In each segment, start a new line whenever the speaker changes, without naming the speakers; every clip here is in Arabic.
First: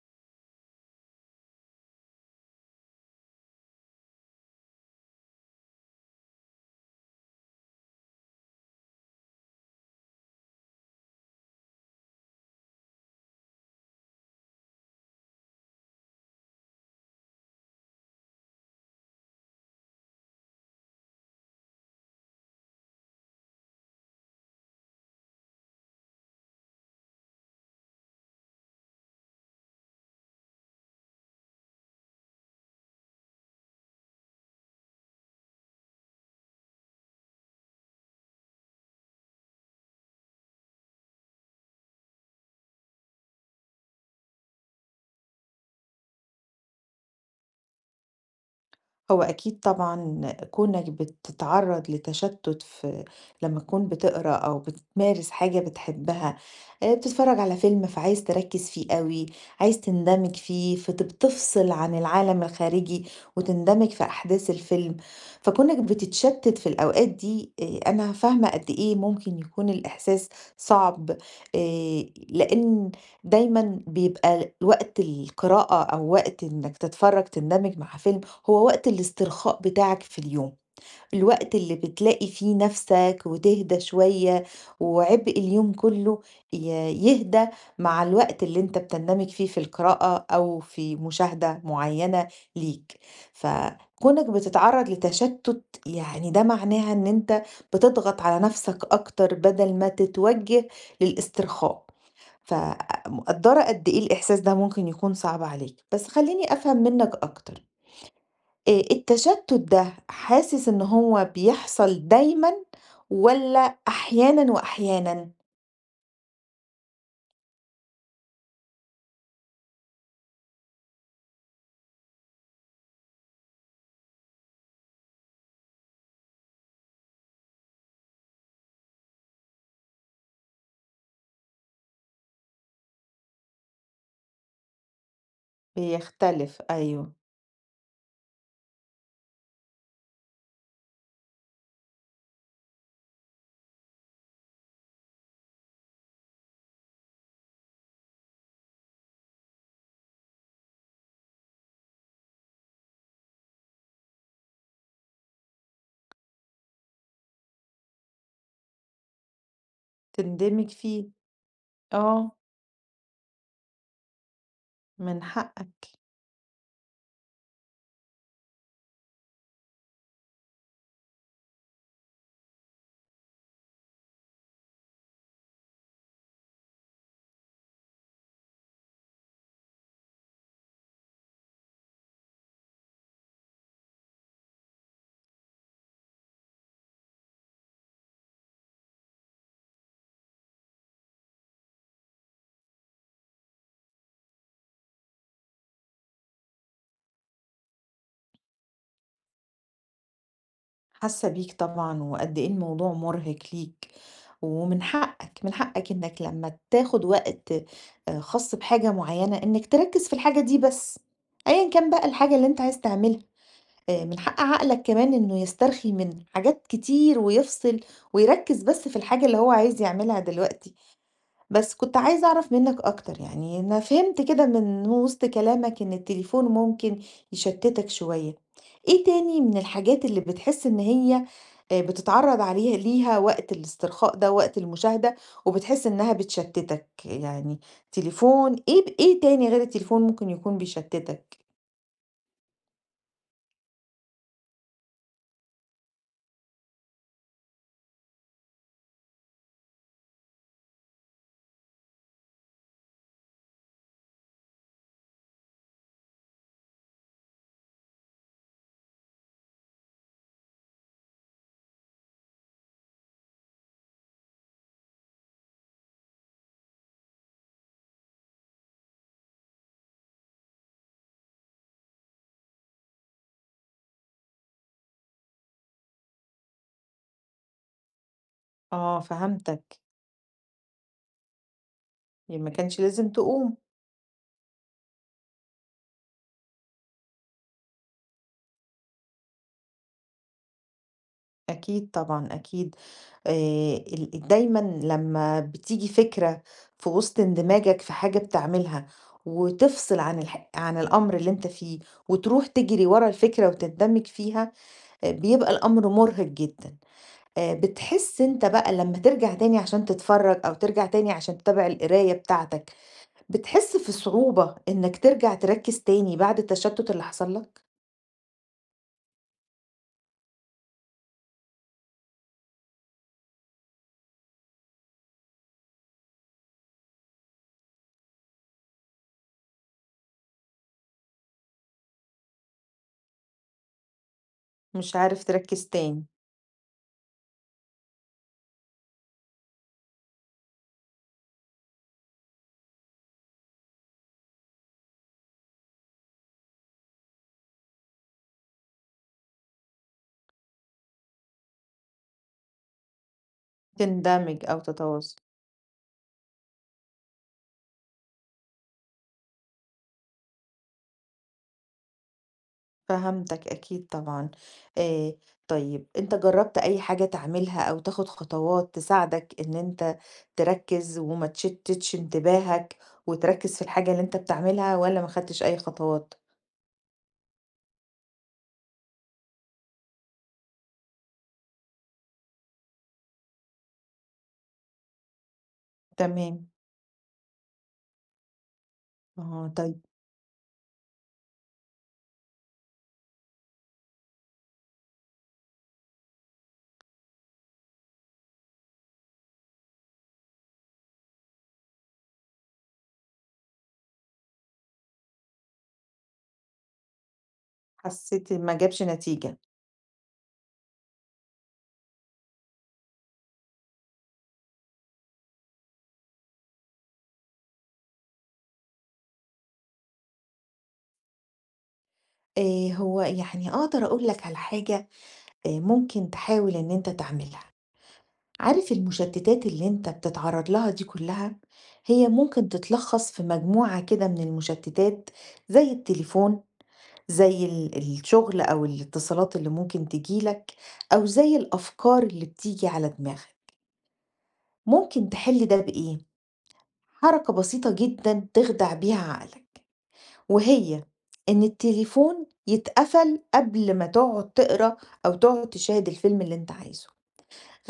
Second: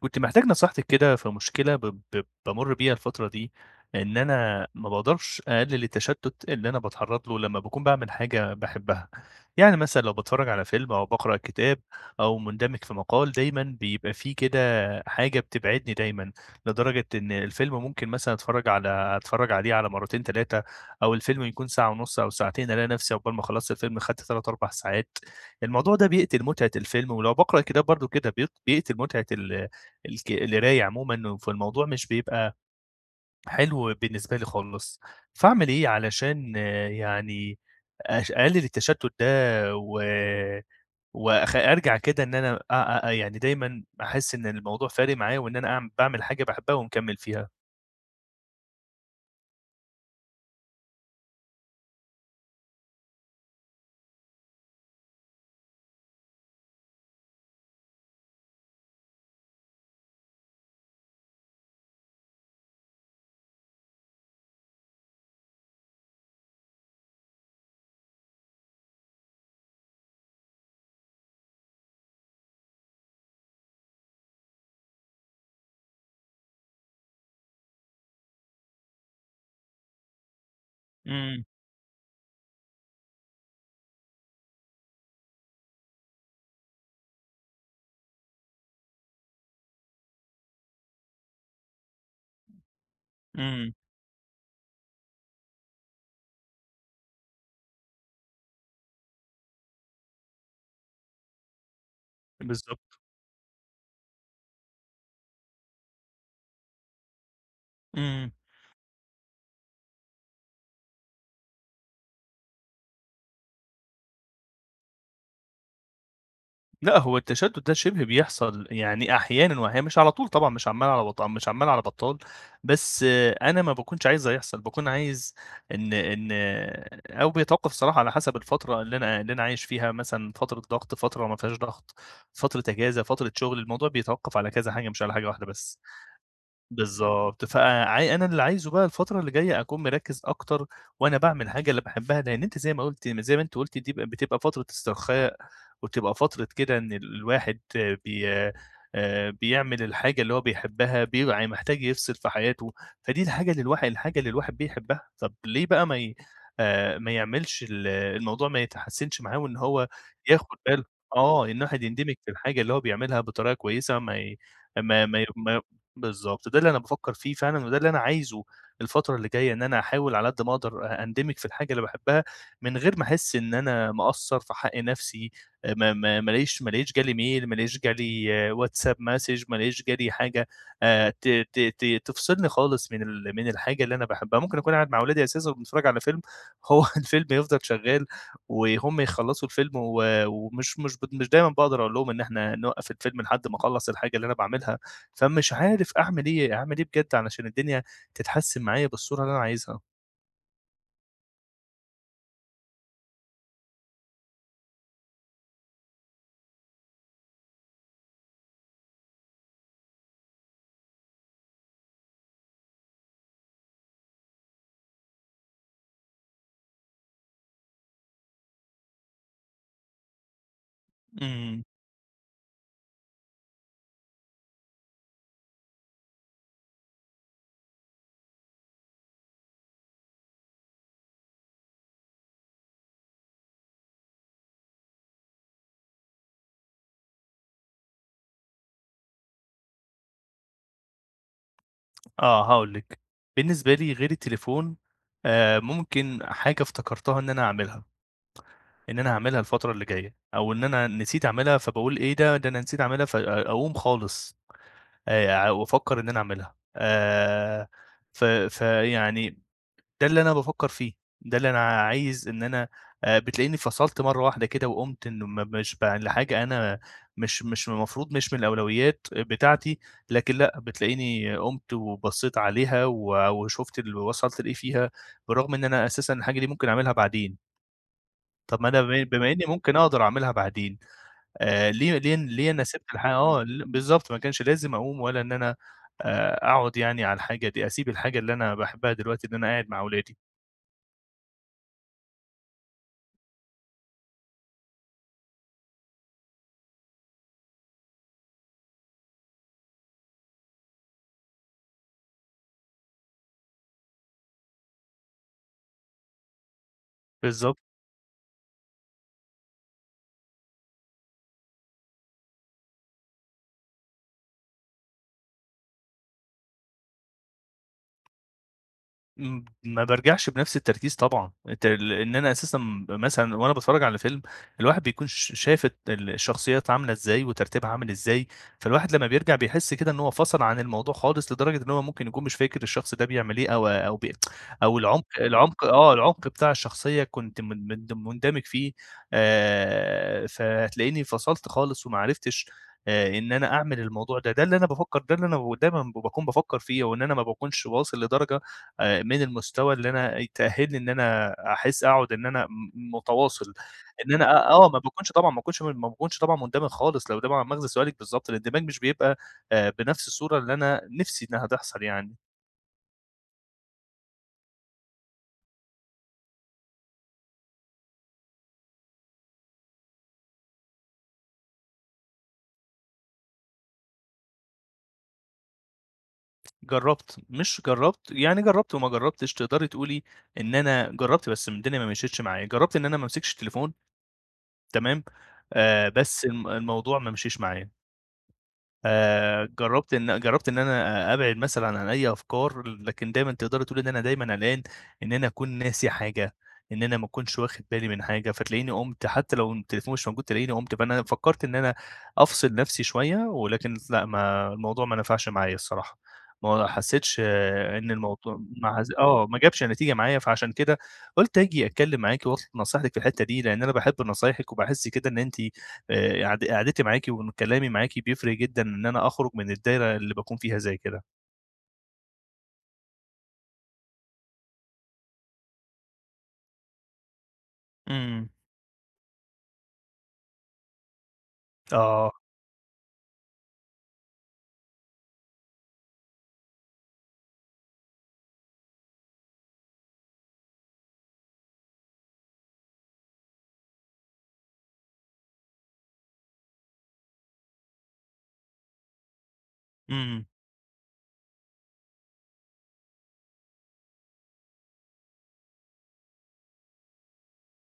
كنت محتاج نصيحتِك كده في مشكلة ب ب بامُر بيها الفترة دي، إن أنا ما باقدرش أقلِّل التشتُّت اللي أنا باتعرّض له لمّا باكون باعمل حاجة باحبها. يعني مثلًا لو باتفرّج على فيلم أو باقرأ كتاب أو مندمج في مقال، دايمًا بيبقى في كده حاجة بتبعدني دايمًا، لدرجة إن الفيلم ممكن مثلًا أتفرّج عليه على مرّتين، 3، أو الفيلم يكون ساعة ونُص أو ساعتين، ألاقي نَفْسي عقبال ما خلّصت الفيلم خدت 3، 4 ساعات. الموضوع ده بيقتل متعة الفيلم، ولو باقرأ كتاب برضه كده بيقتل متعة ال الك القراية عمومًا، فالموضوع مش بيبقى حلو بالنسبة لي خالص. فاعمل إيه علشان يعني أقلل التشتت ده و أرجع كده إن أنا أ أ دايمًا أحس إن الموضوع فارق معايا وإن أنا باعمل حاجة باحبها ومكمل فيها.
هو أكيد طبعًا كونك بتتعرّض لتشتُّت في لمّا تكون بتقرا أو بتمارس حاجة بتحبها، بتتفرّج على فيلم فعايز تركّز فيه أوي، عايز تندمج فيه، بتفصل عن العالم الخارجي وتندمج في أحداث الفيلم، فكونك بتتشتِّت في الأوقات دي أنا فاهمة قد إيه ممكن يكون الإحساس صعب، لإن دايمًا بيبقى وقت القراءة أو وقت إنك تتفرّج تندمج مع فيلم هو وقت الاسترخاء بتاعك في اليوم،
إمم،
الوقت اللي بتلاقي فيه نَفْسك وتهدى شوية وعبء اليوم كُلّه ي يهدى مع الوقت اللي أنت بتندمج فيه في القراءة أو في مشاهدة معيّنة ليك.
إمم،
فكونك بتتعرّض لتشتُّت يعني ده معناها إن أنت بتضغط على نَفْسك أكتر بدل ما تتوجّه للاسترخاء. ف
بالضبط.
مقدّرة قد إيه الإحساس ده ممكن يكون صعب عليك، بس خلّيني أفهم منّك أكتر.
إمم.
التشتُّت ده حاسس إن هو بيحصل دايمًا والّا أحيانًا وأحيانًا؟
لأ، هو التشتُّت ده شِبه بيحصل يعني أحيانًا وأحيانًا، مش على طول طبعًا، مش عَمّال على بطّال، بس آه، أنا ما باكونش عايزه يحصل، باكون عايز إن إن آه، أو بيتوقّف الصراحة على حسب الفترة اللي أنا عايش فيها، مثلًا فترة ضغط، فترة ما فيهاش ضغط، فترة إجازة، فترة شُغل، الموضوع بيتوقّف على كذا حاجة مش على حاجة واحدة بس.
بيختلف أيوه.
بالضبط، أنا اللي عايزه بقى الفترة اللي جاية أكون مركّز أكتر وأنا باعمل حاجة أنا باحبها، لإن أنتِ زي ما أنتِ قُلتِ دي بتبقى فترة استرخاء، وبتبقى فترة كده إن الواحد بي بيعمل الحاجة اللي هو بيحبها، بيبقى محتاج يفصل في حياته، فدي الحاجة اللي الواحد الحاجة اللي الواحد بيحبها، طَب ليه بقى ما يعملش الموضوع ما يتحسّنش معاه وإن هو ياخُد
تندمج
باله
فيه.
آه، إن الواحد يندمج في
آه،
الحاجة اللي هو بيعملها بطريقة كويسة، ما ي ما ما
من
ي ما
حقك.
بالضبط، ده اللي أنا بافكّر فيه فعلًا وده اللي أنا عايزه الفترة اللي جاية، إن أنا أحاول على قد ما أقدر أندمج في الحاجة اللي باحبها، من غير ما أحس إن أنا مقصّر في حق نفسي، ما الاقيش جالي ميل، ما الاقيش جالي آه، واتساب message، ما الاقيش جالي حاجة ت ت ت تفصلني خالص من الحاجة اللي أنا باحبها. ممكن أكون قاعد مع ولادي أساسًا وبنتفرّج على فيلم، هو الفيلم يفضل شغّال وهُم يخلّصوا الفيلم و ومش مش ب مش دايمًا باقدر أقول لهم إن إحنا نوقّف الفيلم لحد ما أخلّص الحاجة اللي أنا باعملها. فمش عارف أعمل إيه، أعمل إيه بجد علشان الدنيا تتحسّن معايا بالصورة اللي أنا عايزها؟
حاسة بيك طبعًا وقد إيه الموضوع مُرهق ليك، ومن حقك، من حقك إنك لمّا تاخد وقت خاص بحاجة معيّنة إنك تركّز في الحاجة دي بس، أيًا كان بقى الحاجة اللي أنت عايز تعملها. من حق عقلك كمان إنه يسترخي من حاجات كتير ويفصل، ويركّز بس في الحاجة اللي هو عايز يعملها دلوقتي.
إمم،
بس كنت عايزة أعرف منّك أكتر، يعني أنا فهمت كده من وسط كلامك إن التليفون ممكن يشتّتك شوية. إيه تاني من الحاجات اللي بتحس إن هي بتتعرّض عليها ليها وقت الاسترخاء ده، وقت المشاهدة، وبتحس إنّها بتشتّتك؟ يعني تليفون إيه تاني غير التليفون ممكن يكون بيشتّتك؟
آه هاقول لِك، بالنسبة لي غير التليفون ممكن حاجة افتكرتها إن أنا أعملها، إن أنا هاعملها الفترة اللي جاية، أو إن أنا نسيت أعملها فباقول إيه ده، ده أنا نسيت أعملها فأقوم خالص، وأفكّر إن أنا أعملها، ف فيعني ده اللي أنا بافكّر فيه، ده اللي أنا عايز إن أنا بتلاقيني فصلت مرّة واحدة كده وقُمت إنه م مش ب لحاجة أنا مش مش المفروض مش من الأولويات بتاعتي، لكن لأ، بتلاقيني قُمت وبصّيت عليها و وشُفت ال وصلت لإيه فيها، بالرغم إن أنا أساسًا الحاجة دي ممكن أعملها بعدين، طَب ما أنا
آه
بما إني ممكن
فهمتك،
أقدر أعملها بعدين،
ما
ليه أنا
كانش
سِبت
لازم
الحا آه،
تقوم.
ل بالضبط، ما كانش لازم أقوم ولا إن أنا أقعد يعني على الحاجة دي، أسيب الحاجة اللي أنا باحبها دلوقتي إن أنا قاعد مع أولادي،
أكيد طبعًا، أكيد. آآ ال دايمًا لمّا بتيجي فكرة في وسط اندماجك في حاجة بتعملها وتفصل عن الأمر اللي أنت فيه وتروح تجري ورا الفكرة وتندمج فيها، بيبقى الأمر مرهق جدًا.
بالضبط.
بتحس أنت بقى لمّا ترجع تاني عشان تتفرج أو ترجع تاني عشان تتابع القراية بتاعتك، بتحس في صعوبة إنك ترجع تركز تاني بعد التشتت اللي حصل لك؟
إمم، ما بارجعش بنفس التركيز طبعًا، الت ال إن أنا أساسًا مثلًا وأنا باتفرّج على فيلم، الواحد بيكون شايف الت ال الشخصيات عاملة إزاي وترتيبها عامل إزاي، فالواحد لمّا بيرجع بيحس كده إن هو فَصَل عن الموضوع خالص، لدرجة إن هو ممكن يكون مش فاكر الشخص ده بيعمل إيه أو
مش عارف
العمق
تركز
آه،
تاني،
العمق بتاع الشخصية كنت من مند مندمج فيه. فهتلاقيني فصلت خالص وما عرفتش إن أنا أعمل الموضوع ده، ده اللي أنا بافكّر ده اللي أنا ب دايمًا باكون بافكّر فيه وإن أنا ما باكونش واصل لدرجة من المستوى اللي أنا يتأهّلني إن أنا أحس أقعد إن أنا متواصل، إن
تندمج
أنا
أو
آه، ما باكونش
تتواصل.
طبعًا ما باكونش طبعًا مندمج خالص، لو ده بقى مغزى سؤالِك بالضبط، الاندماج مش بيبقى بنفس الصورة اللي أنا نِفْسي إنها تحصل يعني.
فهمتك أكيد طبعًا. آآ طيب أنت جرّبت أي حاجة تعملها أو تاخد خطوات تساعدك إن أنت تركّز وما تشتتش انتباهك وتركّز في الحاجة اللي أنت بتعملها والّا ما خدتش أي خطوات؟
جرّبت، مش جرّبت يعني جرّبت وما جرّبتش، تقدري تقولي إن أنا جرّبت بس الدنيا ما مشيتش معايا، جرّبت إن أنا ما امسكش التليفون تمام، بس الم
تمام.
الموضوع ما مشيش معايا.
آه طيب
جرّبت إن أنا أبعد مثلًا عن أي أفكار، لكن دايمًا تقدري تقولي إن أنا دايمًا قلقان إن أنا أكون ناسي حاجة، إن أنا ما أكونش واخد بالي من حاجة، فتلاقيني قُمت حتى لو التليفون مش موجود تلاقيني قُمت، فأنا فكّرت إن أنا أفصل نفسي شوية، ولكن لأ، ما الموضوع ما نفعش معايا الصراحة، ما حسّيتش آه، إن
حسّيت
الموضوع
ما
ما
جابش
حس آه، ما
نتيجة.
جابش نتيجة معايا، فعشان كده قُلت آجي أتكلّم معاكِ وأطلب نصيحتِك في الحتّة دي، لإن أنا باحب نصايحِك وباحس كده إن أنتِ قعدتي معاكِ وإن كلامي معاكِ بيفرق جدًا إن أنا أخرج من الدايرة اللي باكون فيها زي كده.
هو يعني أقدر أقول لك على حاجة ممكن تحاول إن أنت تعملها.
إمم.
عارف المشتتات اللي انت بتتعرض لها دي كلها هي
آه.
ممكن تتلخص في مجموعة كده من المشتتات زي التليفون زي الشغل او الاتصالات اللي ممكن تجيلك او زي الافكار اللي بتيجي على دماغك ممكن تحل ده بايه حركة بسيطة جدا تخدع بيها عقلك
إمم.
وهي ان التليفون يتقفل قبل ما تقعد تقرا او تقعد تشاهد الفيلم اللي انت عايزه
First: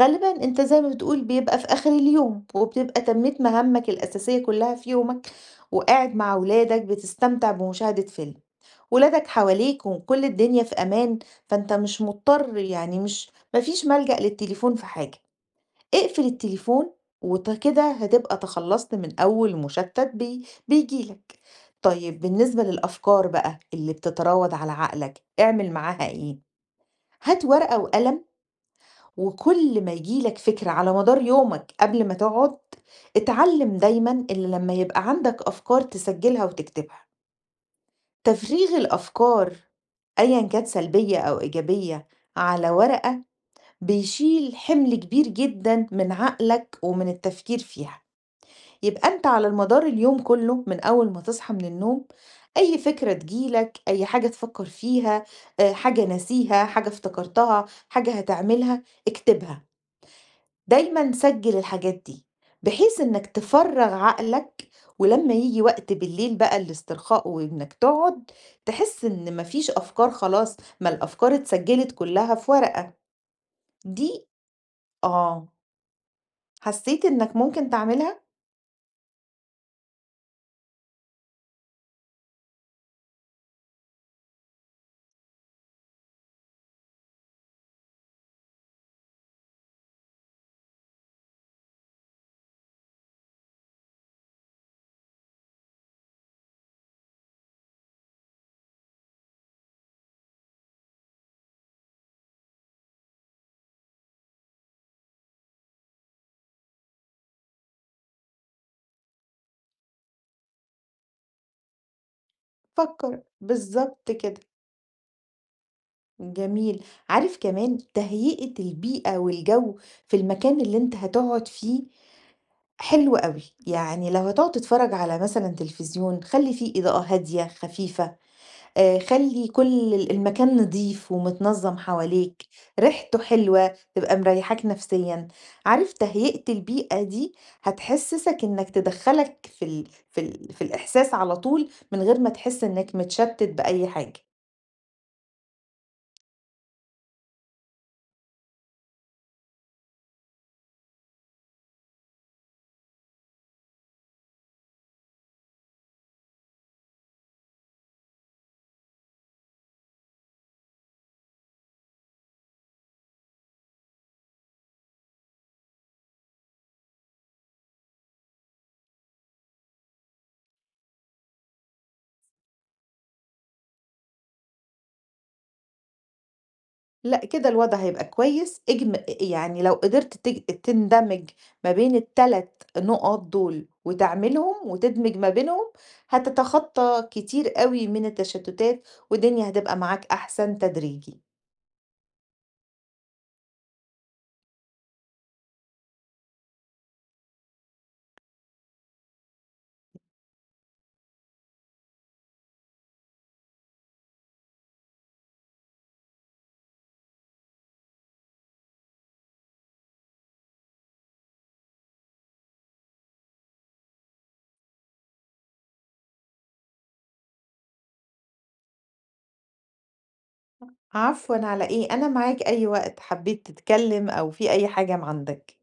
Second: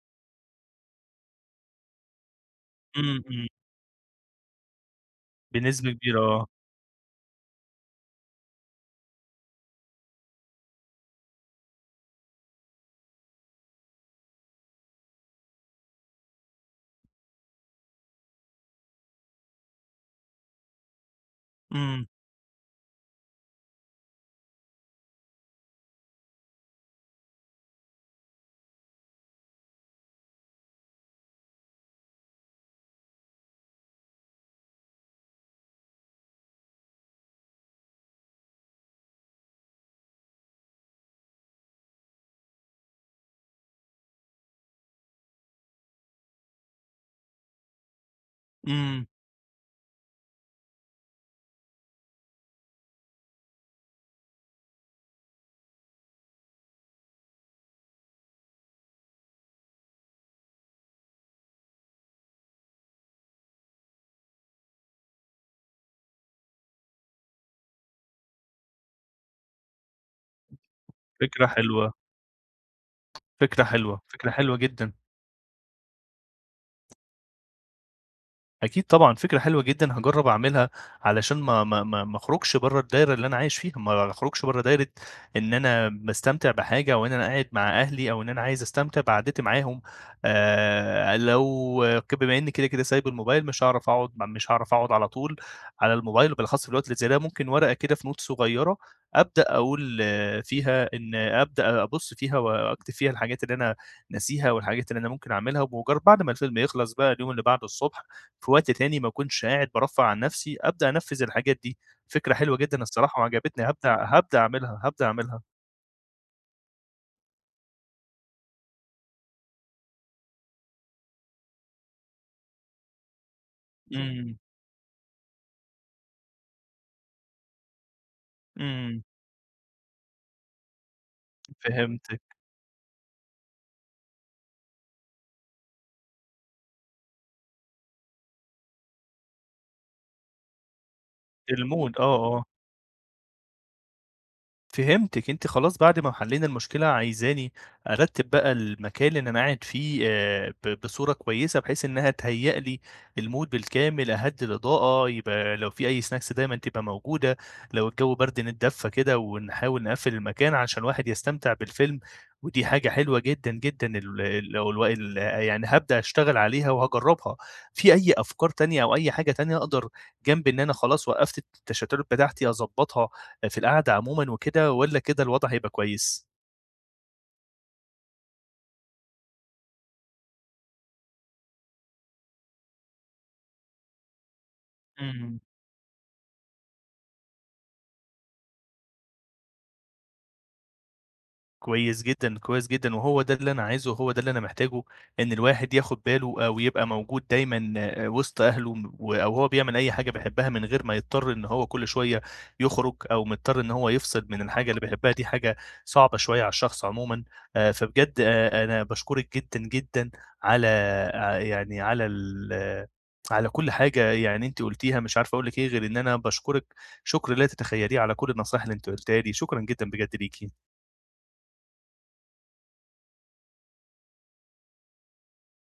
غالبًا أنت زي ما بتقول بيبقى في آخر اليوم، وبتبقى
إمم،
تمّيت
إمم.
مهامك الأساسية كلّها في يومك،
بنسبة
وقاعد
كبيرة
مع
آه.
ولادك بتستمتع بمشاهدة فيلم، ولادك حواليك وكل الدنيا في أمان، فأنت مش مضطر يعني مش ما فيش ملجأ للتليفون في حاجة، اقفل التليفون كده هتبقى تخلّصت من أول مشتت بييجي لك.
إمم،
طيب بالنسبة للأفكار بقى اللي بتتراود على عقلك، اعمل معاها إيه؟ هات ورقة وقلم وكل ما ييجي لك فكرة على مدار يومك قبل ما تقعد، اتعلم دايمًا إن لمّا يبقى عندك أفكار تسجّلها وتكتبها. تفريغ الأفكار أيًا كانت سلبية أو إيجابية على ورقة، بيشيل حمل كبير جدًا من عقلك ومن التفكير فيها.
إمم.
يبقى أنت على المدار اليوم كله من أول ما تصحى من النوم، أي فكرة تيجي لك، أي حاجة تفكّر فيها، حاجة ناسيها، حاجة افتكرتها، حاجة هتعملها، اكتبها. دايمًا سجّل الحاجات دي، بحيث إنك تفرّغ عقلك، ولمّا ييجي وقت بالليل بقى الاسترخاء وإنك تقعد، تحس إن ما فيش أفكار خلاص، ما الأفكار
فكرة حلوة،
اتسجّلت كلّها في ورقة،
فكرة حلوة،
دي
فكرة حلوة جدًا.
آه، حسّيت إنك ممكن تعملها؟
أكيد طبعًا، فكرة حلوة جدًا هاجرّب أعملها علشان ما أخرجش برّه الدايرة اللي أنا عايش فيها، ما أخرجش برّه دايرة إن أنا باستمتع بحاجة أو إن أنا قاعد مع أهلي أو إن أنا عايز أستمتع بقعدتي معاهم، لو ك بما إنّي كده، كده سايب الموبايل مش هاعرف أقعد على طول على الموبايل وبالأخص في الوقت اللي زي ده، ممكن ورقة كده في note صغيّرة أبدأ أقول أبدأ أبُص فيها وأكتب فيها الحاجات اللي أنا ناسيها والحاجات اللي أنا ممكن أعملها، وبمجرّد بعد ما الفيلم يخلص بقى اليوم اللي بعده الصبح في وقت تاني ما أكونش قاعد بارفّه عن نَفْسي، أبدأ أنفّذ الحاجات دي. فكرة حلوة جدًا الصراحة
فكّر،
وعجبتني،
بالضبط
هابدأ
كده،
أعملها، هابدأ أعملها.
جميل. عارف كمان تهيئة البيئة والجَو في المكان اللي أنت هتقعد فيه حلو أوي، يعني لو
إمم،
هتقعد تتفرّج على مثلًا تلفزيون، خلّي فيه إضاءة هادية، خفيفة.
إمم،
خلّي كل المكان نضيف ومتنظّم
فهمتِك.
حواليك، ريحته حلوة تبقى مريّحاك نفسيًا، عارف تهيئة البيئة دي هتحسّسك إنك تدخّلك في الإحساس على طول
الmood
من
آه،
غير ما
آه.
تحس إنك متشتت بأي حاجة،
فهمتِك، أنتِ خلاص بعد ما حلّينا المشكلة عايزاني أرتّب بقى المكان اللي أنا قاعد فيه ب بصورة كويسة، بحيث إنها تهيأ لي الmood بالكامل، أهدّي الإضاءة، يبقى لو في أي snacks دايمًا تبقى موجودة، لو الجو برد نتدفّى كده ونحاول نقفّل المكان عشان الواحد يستمتع بالفيلم، ودي حاجة حلوة جدًا، جدًا ال ال الو ال يعني هابدأ أشتغل عليها وهاجرّبها. في أي أفكار تانية أو أي حاجة تانية أقدر جنب إن أنا خلاص وقّفت التشتُّت بتاعتي أضبّطها في القعدة عمومًا وكده والّا كده الوضع هيبقى كويس؟
لأ كده الوضع هيبقى كويس يعني لو قدرت تندمج ما بين ال3 نقط دول وتعملهم وتدمج ما
إمم.
بينهم، هتتخطى كتير أوي من التشتتات والدنيا هتبقى معاك أحسن تدريجي.
كويس جدًا، كويس جدًا، وهو ده اللي أنا عايزه وهو ده اللي أنا محتاجه، إن الواحد ياخد باله أو يبقى موجود دايمًا آه، وسط أهله أو هو بيعمل أي حاجة بيحبها من غير ما يضطر إن هو كل شوية يخرج أو مضطر إن هو يفصل من الحاجة اللي بيحبها، دي حاجة صعبة شوية على الشخص عمومًا. فبجد أنا باشكرِك جدًا، جدًا على يعني على ال آه، على كل حاجة يعني أنتِ قُلتيها، مش عارف أقول لِك إيه غير إن أنا باشكرِك شكر لا تتخيليه على كل النصايح اللي أنتِ قُلتيها لي، شكرًا جدًا بجد ليكِ.
عفوًا على إيه، أنا معاك أي وقت حبيت تتكلم أو في أي حاجة عندك.